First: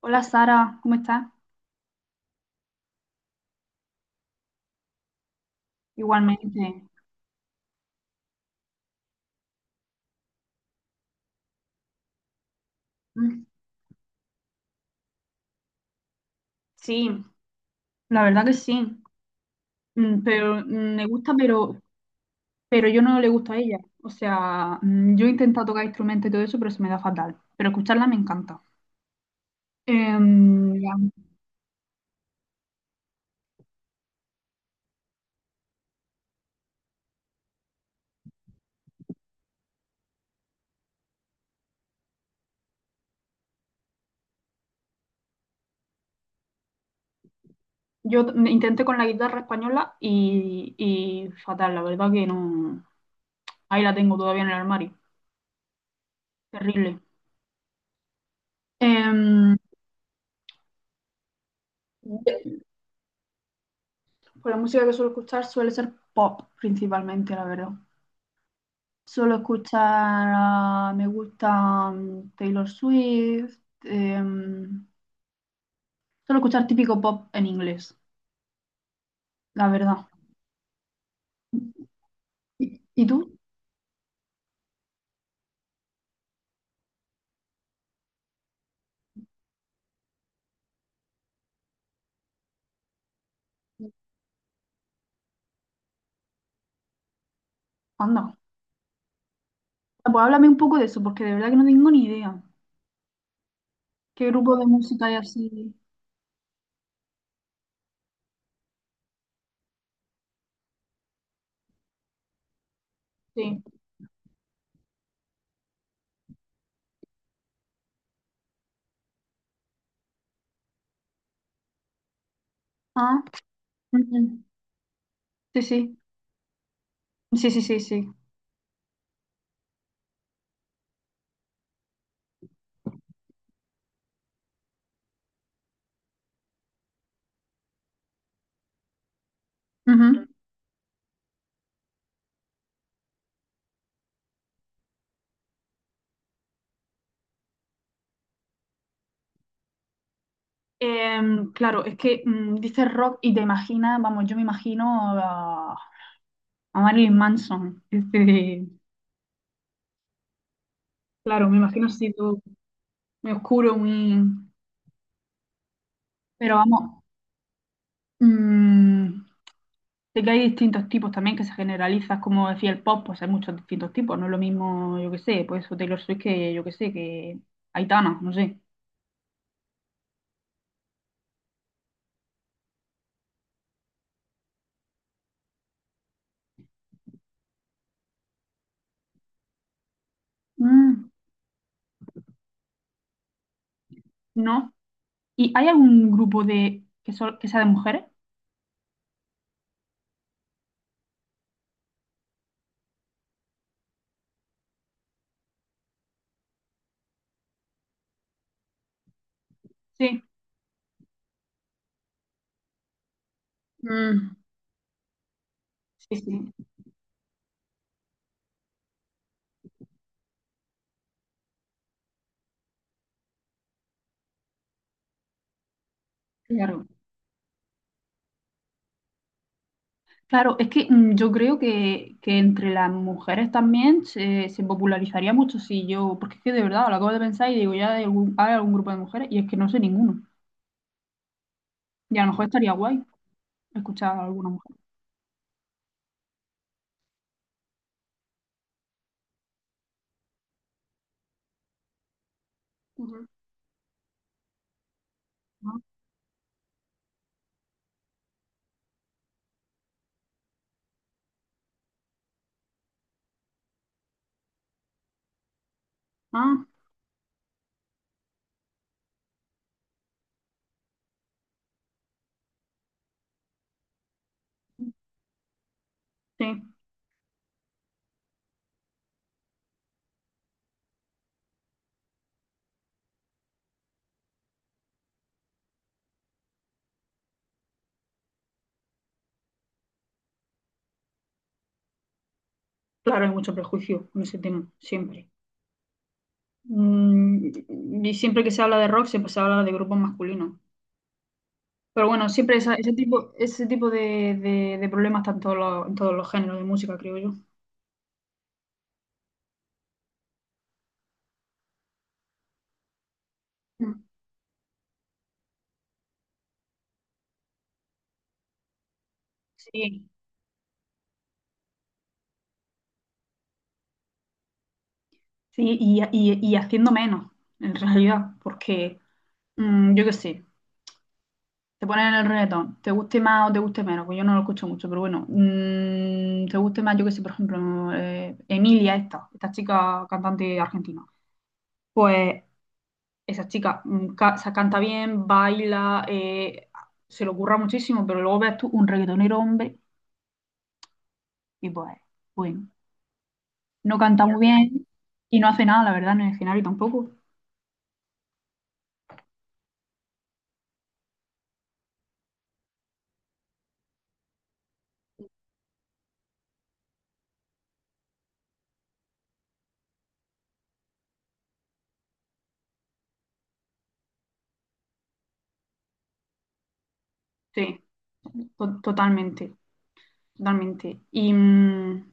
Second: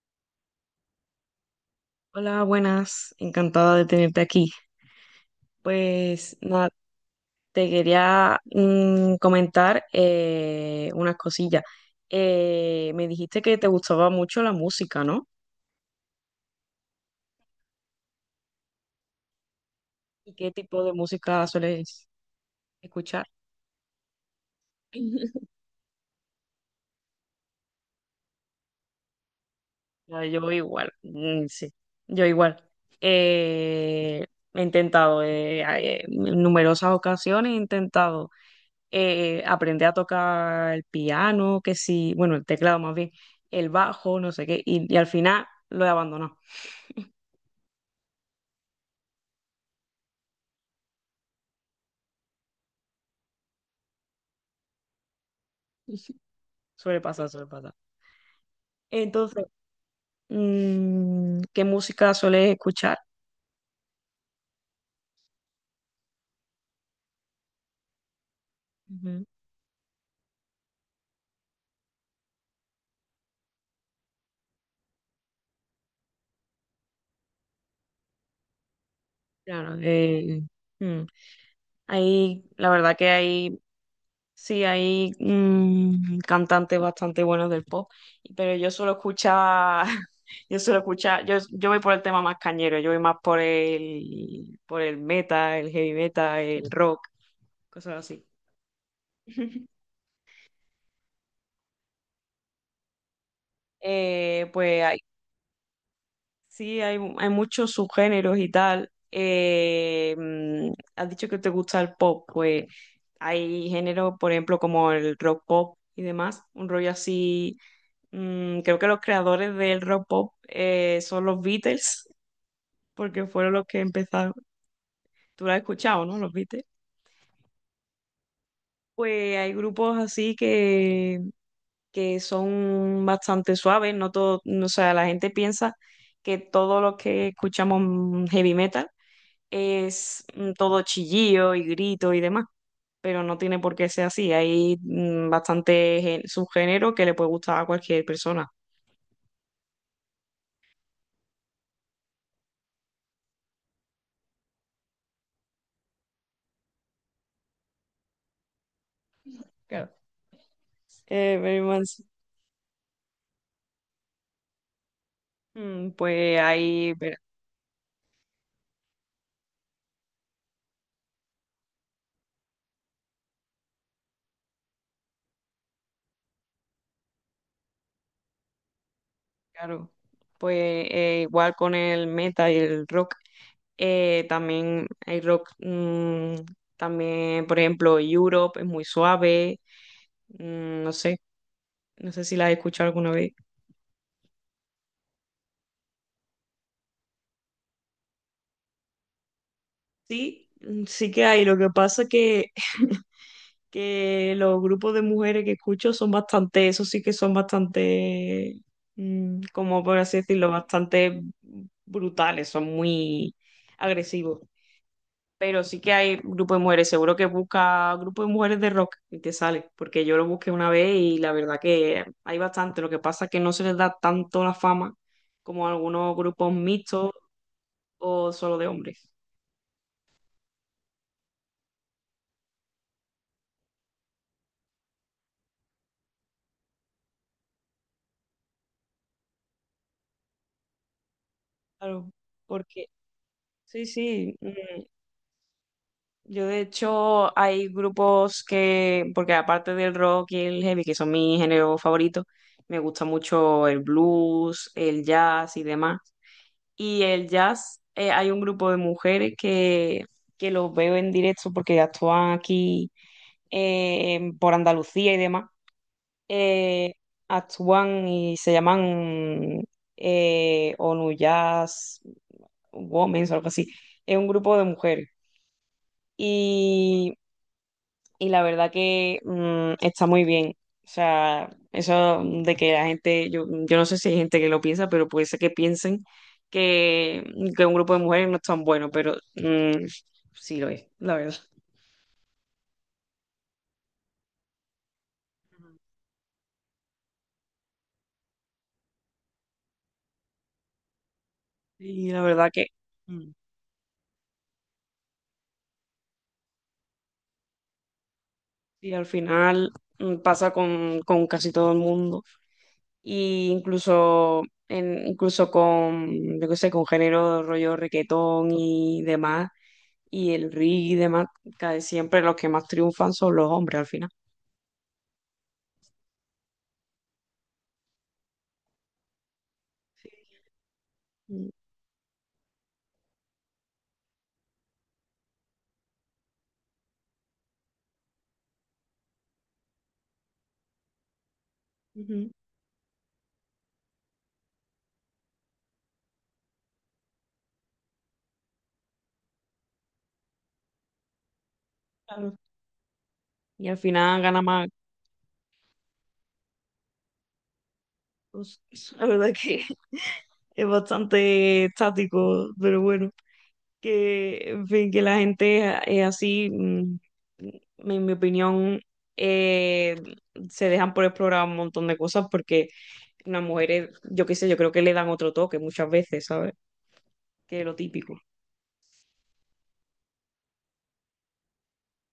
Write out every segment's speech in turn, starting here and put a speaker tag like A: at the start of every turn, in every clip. A: Hola Sara, ¿cómo estás?
B: Hola, buenas, encantada de tenerte aquí. Pues nada,
A: Igualmente.
B: te quería comentar unas cosillas. Me dijiste
A: Mm,
B: que te gustaba mucho la música, ¿no?
A: Sí, la verdad que sí.
B: ¿Y qué tipo de
A: Me gusta,
B: música sueles
A: pero yo no
B: escuchar?
A: le gusto a ella. O sea, yo he intentado tocar instrumentos y todo eso, pero se me da fatal. Pero escucharla me encanta.
B: Ya,
A: Em,
B: yo igual,
A: la-
B: sí, yo igual. Eh, He intentado, en numerosas ocasiones he intentado aprendí a tocar el piano, que sí, bueno, el teclado más bien, el bajo, no sé qué, y al final lo he abandonado.
A: Intenté con la guitarra española y fatal, la verdad que no. Ahí la tengo todavía en el armario.
B: Suele
A: Terrible.
B: pasar, suele pasar. Entonces,
A: Em,
B: ¿qué música sueles
A: de-
B: escuchar?
A: pues la música que suelo escuchar suele ser pop principalmente, la verdad.
B: Ujú.
A: Suelo escuchar, ah, me gusta Taylor Swift, em, suelo escuchar típico pop en inglés, la
B: Claro,
A: verdad.
B: mm, hay, la verdad
A: Y
B: que
A: tú?
B: hay, sí, hay cantantes bastante buenos del pop, pero yo suelo escuchar, yo suelo escuchar, yo voy por el tema más cañero, yo voy más por el metal, el heavy metal, el rock, cosas así.
A: Anda. Ah, pues háblame un poco de eso, porque de verdad que no tengo ni idea. ¿Qué grupo de
B: Pues hay,
A: música hay así?
B: sí, hay muchos subgéneros y tal. Has dicho que te gusta el pop, pues
A: Sí.
B: hay géneros, por ejemplo, como el rock pop y demás, un rollo así. Creo que los creadores del rock pop son los Beatles,
A: Ah,
B: porque fueron los que empezaron.
A: ujú.
B: Tú lo has
A: Sí, sí.
B: escuchado, ¿no? Los Beatles.
A: Sí, sí, sí, sí.
B: Pues hay grupos así que son bastante suaves, no todo, o sea, la gente piensa que todo lo que escuchamos, heavy metal, es
A: Ujú.
B: todo chillillo y grito y demás, pero no tiene por qué ser así, hay bastante subgénero que le puede gustar a cualquier persona.
A: Claro, es que dices rock y te imaginas, vamos, yo me imagino a, a Marilyn Manson. Este,
B: Claro.
A: claro, me
B: Mary
A: imagino
B: Manson.
A: así todo muy oscuro, muy...
B: Pues
A: Pero
B: ahí,
A: vamos,
B: pero,
A: mm, sé que hay distintos tipos también que se generalizan, como decía el pop, pues hay muchos distintos tipos, no es lo mismo, yo qué sé, pues eso Taylor Swift que, yo qué sé, que Aitana, no sé.
B: claro, pues igual con el metal y el rock, también hay rock, mm, también, por ejemplo, Europe es muy suave. No
A: Mm,
B: sé, no sé si la he escuchado alguna vez.
A: no. ¿Y hay algún grupo de que, sol- que sea de mujeres?
B: Sí, sí que hay. Lo que pasa que los grupos de mujeres que escucho son bastante, eso sí que son bastante, como por así
A: Sí.
B: decirlo, bastante brutales, son muy
A: Mm,
B: agresivos. Pero sí que hay
A: sí, sí,
B: grupos de mujeres, seguro que busca grupo de mujeres de rock y te sale, porque yo lo busqué una vez y la verdad que hay bastante. Lo que pasa que no se les da tanto la fama como a algunos grupos
A: claro.
B: mixtos o solo de hombres.
A: Claro, es que yo creo que entre las mujeres también se popularizaría mucho si yo, porque es que de verdad lo acabo de pensar y digo, ya hay algún grupo de mujeres y es que no sé ninguno.
B: Claro,
A: Y a lo mejor estaría
B: porque
A: guay
B: sí,
A: escuchar a
B: sí.
A: alguna mujer.
B: Yo de hecho hay grupos que, porque aparte del rock y el heavy, que son mis géneros favoritos, me gusta
A: Ujú.
B: mucho el blues, el jazz y
A: Ah,
B: demás. Y el jazz, hay un grupo de mujeres que los veo en directo porque actúan aquí por Andalucía y demás.
A: ah,
B: Eh, Actúan y se llaman ONU Jazz Women o algo así. Es un grupo de mujeres
A: sí.
B: y, y la verdad que está muy bien. O sea, eso de que la gente, yo no sé si hay gente que lo piensa, pero puede ser que piensen que, que un grupo de mujeres no es tan bueno, pero sí lo es, la verdad.
A: Claro, hay mucho prejuicio con ese tema, siempre. Mm, y siempre que se habla de rock, siempre se habla de grupos masculinos. Pero
B: Y la
A: bueno,
B: verdad
A: siempre
B: que mm,
A: ese tipo de, de problemas está en todos los géneros de música, creo yo.
B: y al final pasa con casi todo el mundo. Y
A: Mm.
B: incluso, incluso con, yo qué sé, con género rollo requetón y demás
A: Sí,
B: y el ring y demás, cae siempre los que más triunfan son los hombres al final.
A: sí, y, y haciendo menos, en realidad, porque yo qué sé,
B: Mm,
A: te ponen el reggaetón, te guste más o te guste menos, pues yo no lo escucho mucho, pero bueno, te guste más, yo qué sé, por ejemplo, Emilia, esta chica cantante argentina,
B: ujú,
A: pues esa chica se canta bien, baila, se le ocurra muchísimo, pero luego ves tú un reggaetonero hombre y pues,
B: claro.
A: bueno,
B: Y al
A: no
B: final
A: canta muy
B: gana más.
A: bien y no hace nada, la verdad, en el escenario tampoco.
B: Pues, la verdad es que es bastante estático, pero bueno, que en fin, que la gente es así, en mi opinión, eh, se dejan por explorar un montón de cosas porque las mujeres, yo qué sé, yo creo que le dan otro toque muchas veces, ¿sabes? Que lo
A: Sí,
B: típico.
A: totalmente. Totalmente. Y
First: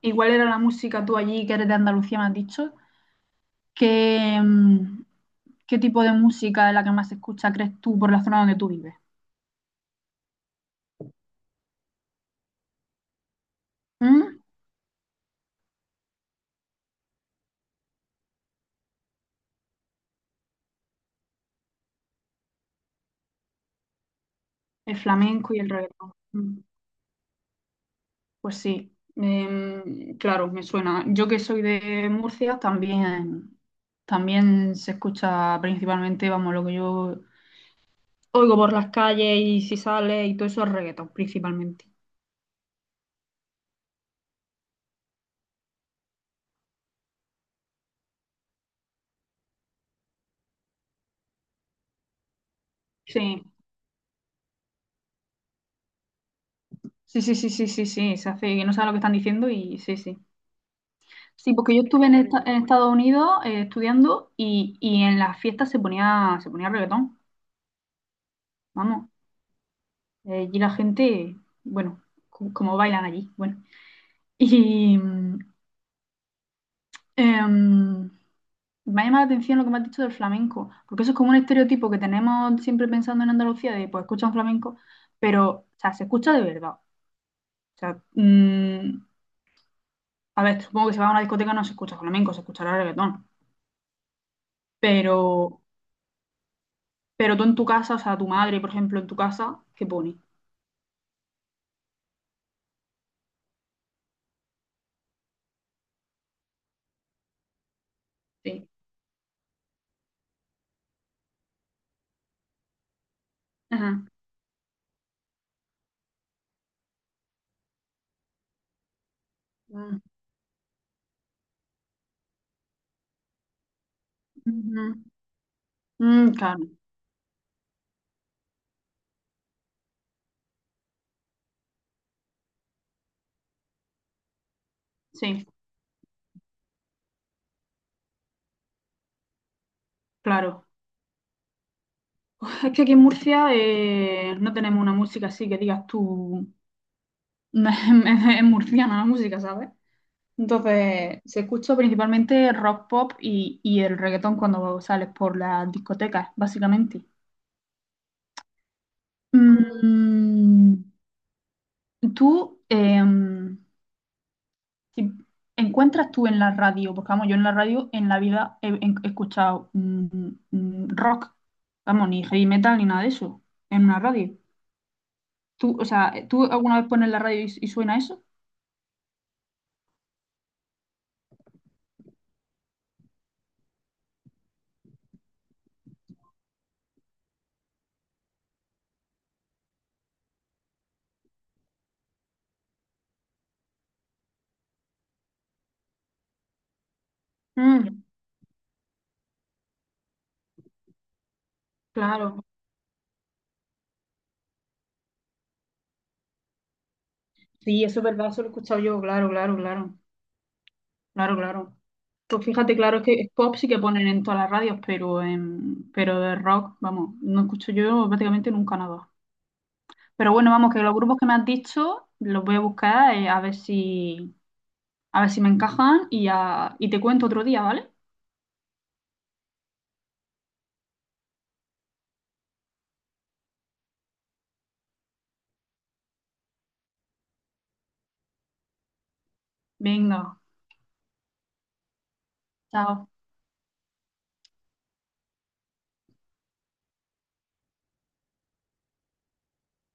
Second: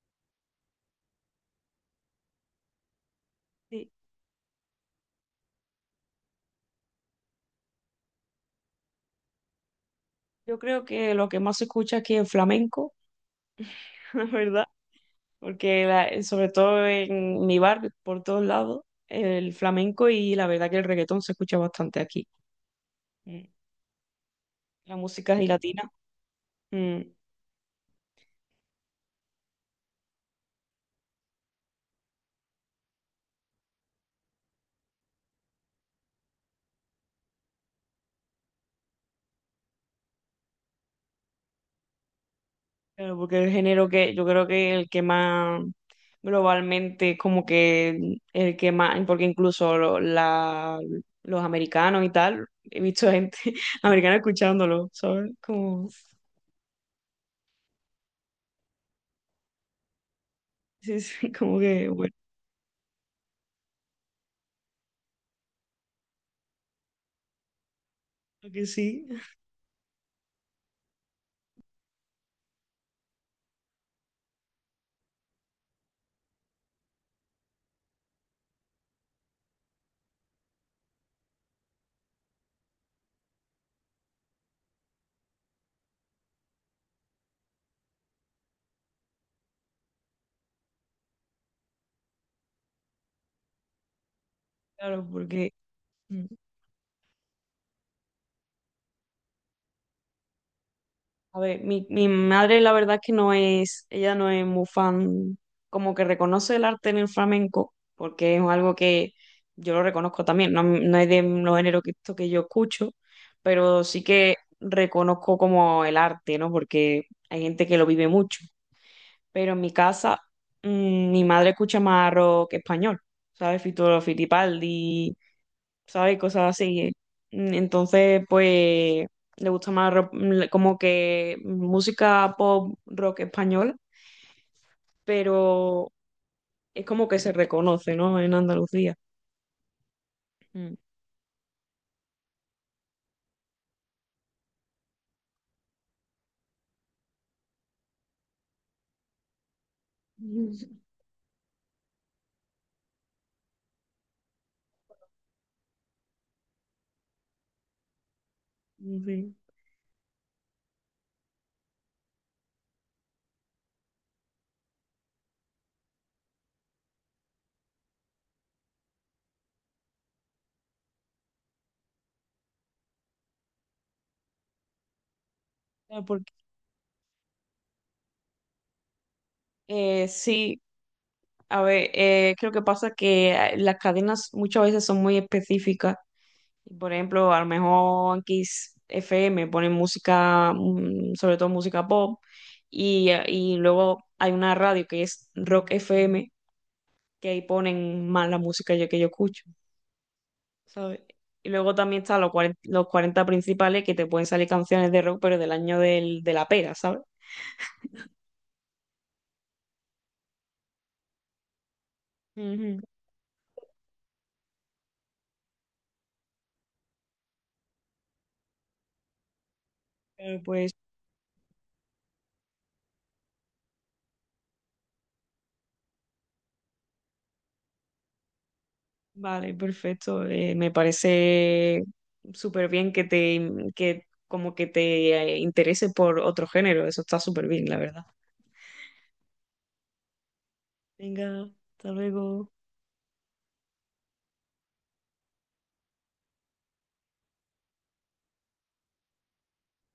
A: igual era la música tú allí, que eres de Andalucía, me has dicho.
B: Sí.
A: ¿Qué, qué tipo de música es la que más se escucha, crees tú, por la zona donde tú vives?
B: Yo creo que lo que más se escucha aquí es flamenco, la
A: ¿Mm?
B: verdad. Porque sobre todo en mi barrio, por todos lados, el flamenco y la verdad que el reggaetón se escucha bastante aquí. Mm. La
A: El
B: música
A: flamenco y el
B: gelatina,
A: reggaetón. Mm. Pues sí, claro, me suena. Yo que soy de Murcia, también, también se escucha principalmente, vamos, lo que yo oigo por las calles y si sale y todo eso es reggaetón, principalmente.
B: pero porque es el género que yo creo que el que más globalmente, como que el que más, porque incluso los americanos y tal, he visto gente
A: Sí,
B: americana escuchándolo, ¿sabes? Como,
A: sí, sí, sí, sí, sí, sí, se hace que no saben lo que están diciendo y sí, sí.
B: sí, sí,
A: Sí,
B: como
A: porque yo
B: que,
A: estuve
B: bueno,
A: en, en Estados Unidos estudiando y en las fiestas se ponía reggaetón,
B: que sí,
A: vamos. Allí la gente, bueno, como bailan allí, bueno. Y em, me ha llamado la atención lo que me has dicho del flamenco, porque eso es como un estereotipo que tenemos siempre pensando en Andalucía de, pues, escuchan flamenco, pero, o sea, se escucha de verdad. O sea, a ver, supongo que si vas a una discoteca no se escucha flamenco, se escuchará reggaetón.
B: claro,
A: Pero,
B: porque... mm.
A: pero tú en tu casa, o sea, tu madre, por ejemplo, en tu casa, ¿qué pone?
B: A ver, mi madre la verdad es que no es, ella no es muy fan, como que reconoce el arte en el flamenco, porque es
A: Sí.
B: algo que yo lo reconozco también, no, no es de los géneros que, esto que yo escucho, pero sí
A: Ajá.
B: que reconozco como el arte, ¿no? Porque hay gente que lo vive mucho, pero en mi
A: Mm,
B: casa mi madre escucha más rock español, ¿sabes? Fito
A: ujú.
B: Fitipaldi, ¿sabes?
A: Mm,
B: Cosas
A: claro,
B: así. Entonces, pues, le gusta más como que música pop, rock español,
A: sí,
B: pero es como que se reconoce, ¿no? En Andalucía.
A: claro.
B: Mm.
A: Es que aquí en Murcia no tenemos una música así que digas tú, es murciana la música, ¿sabes?
B: Mm,
A: Entonces, se escucha principalmente rock pop y el reggaetón cuando sales por las discotecas, básicamente.
B: sí.
A: Mm, Tú, si encuentras tú en la radio, porque vamos, yo en la radio en la vida he, he escuchado rock, vamos, ni heavy metal ni nada de eso, en una radio. ¿Tú, o sea,
B: Porque,
A: tú alguna vez pones la radio y suena eso?
B: sí, a ver, creo que pasa que las cadenas muchas veces son muy específicas. Y por ejemplo, a lo mejor en Kiss FM ponen música, sobre todo música pop, y luego hay una radio que es Rock FM, que ahí
A: Mm,
B: ponen más la música que yo escucho, ¿sabes? Y luego también están los
A: claro,
B: cuarenta Los 40 Principales, que te pueden salir canciones de rock, pero del año del, de la pera, ¿sabes?
A: sí, eso es verdad, eso lo he escuchado yo, claro, claro, claro, claro, claro. Pues fíjate,
B: Ujú.
A: claro, es que es pop sí que ponen en todas las radios, pero, en, pero de rock, vamos, no escucho yo prácticamente nunca nada. Pero
B: Pero
A: bueno,
B: pues,
A: vamos, que los grupos que me has dicho los voy a buscar a ver si me encajan y, y te cuento otro día, ¿vale?
B: vale, perfecto. Me parece súper bien que te, que como que te interese por otro género. Eso está súper bien, la verdad.
A: Venga,
B: Venga, hasta luego.
A: chao.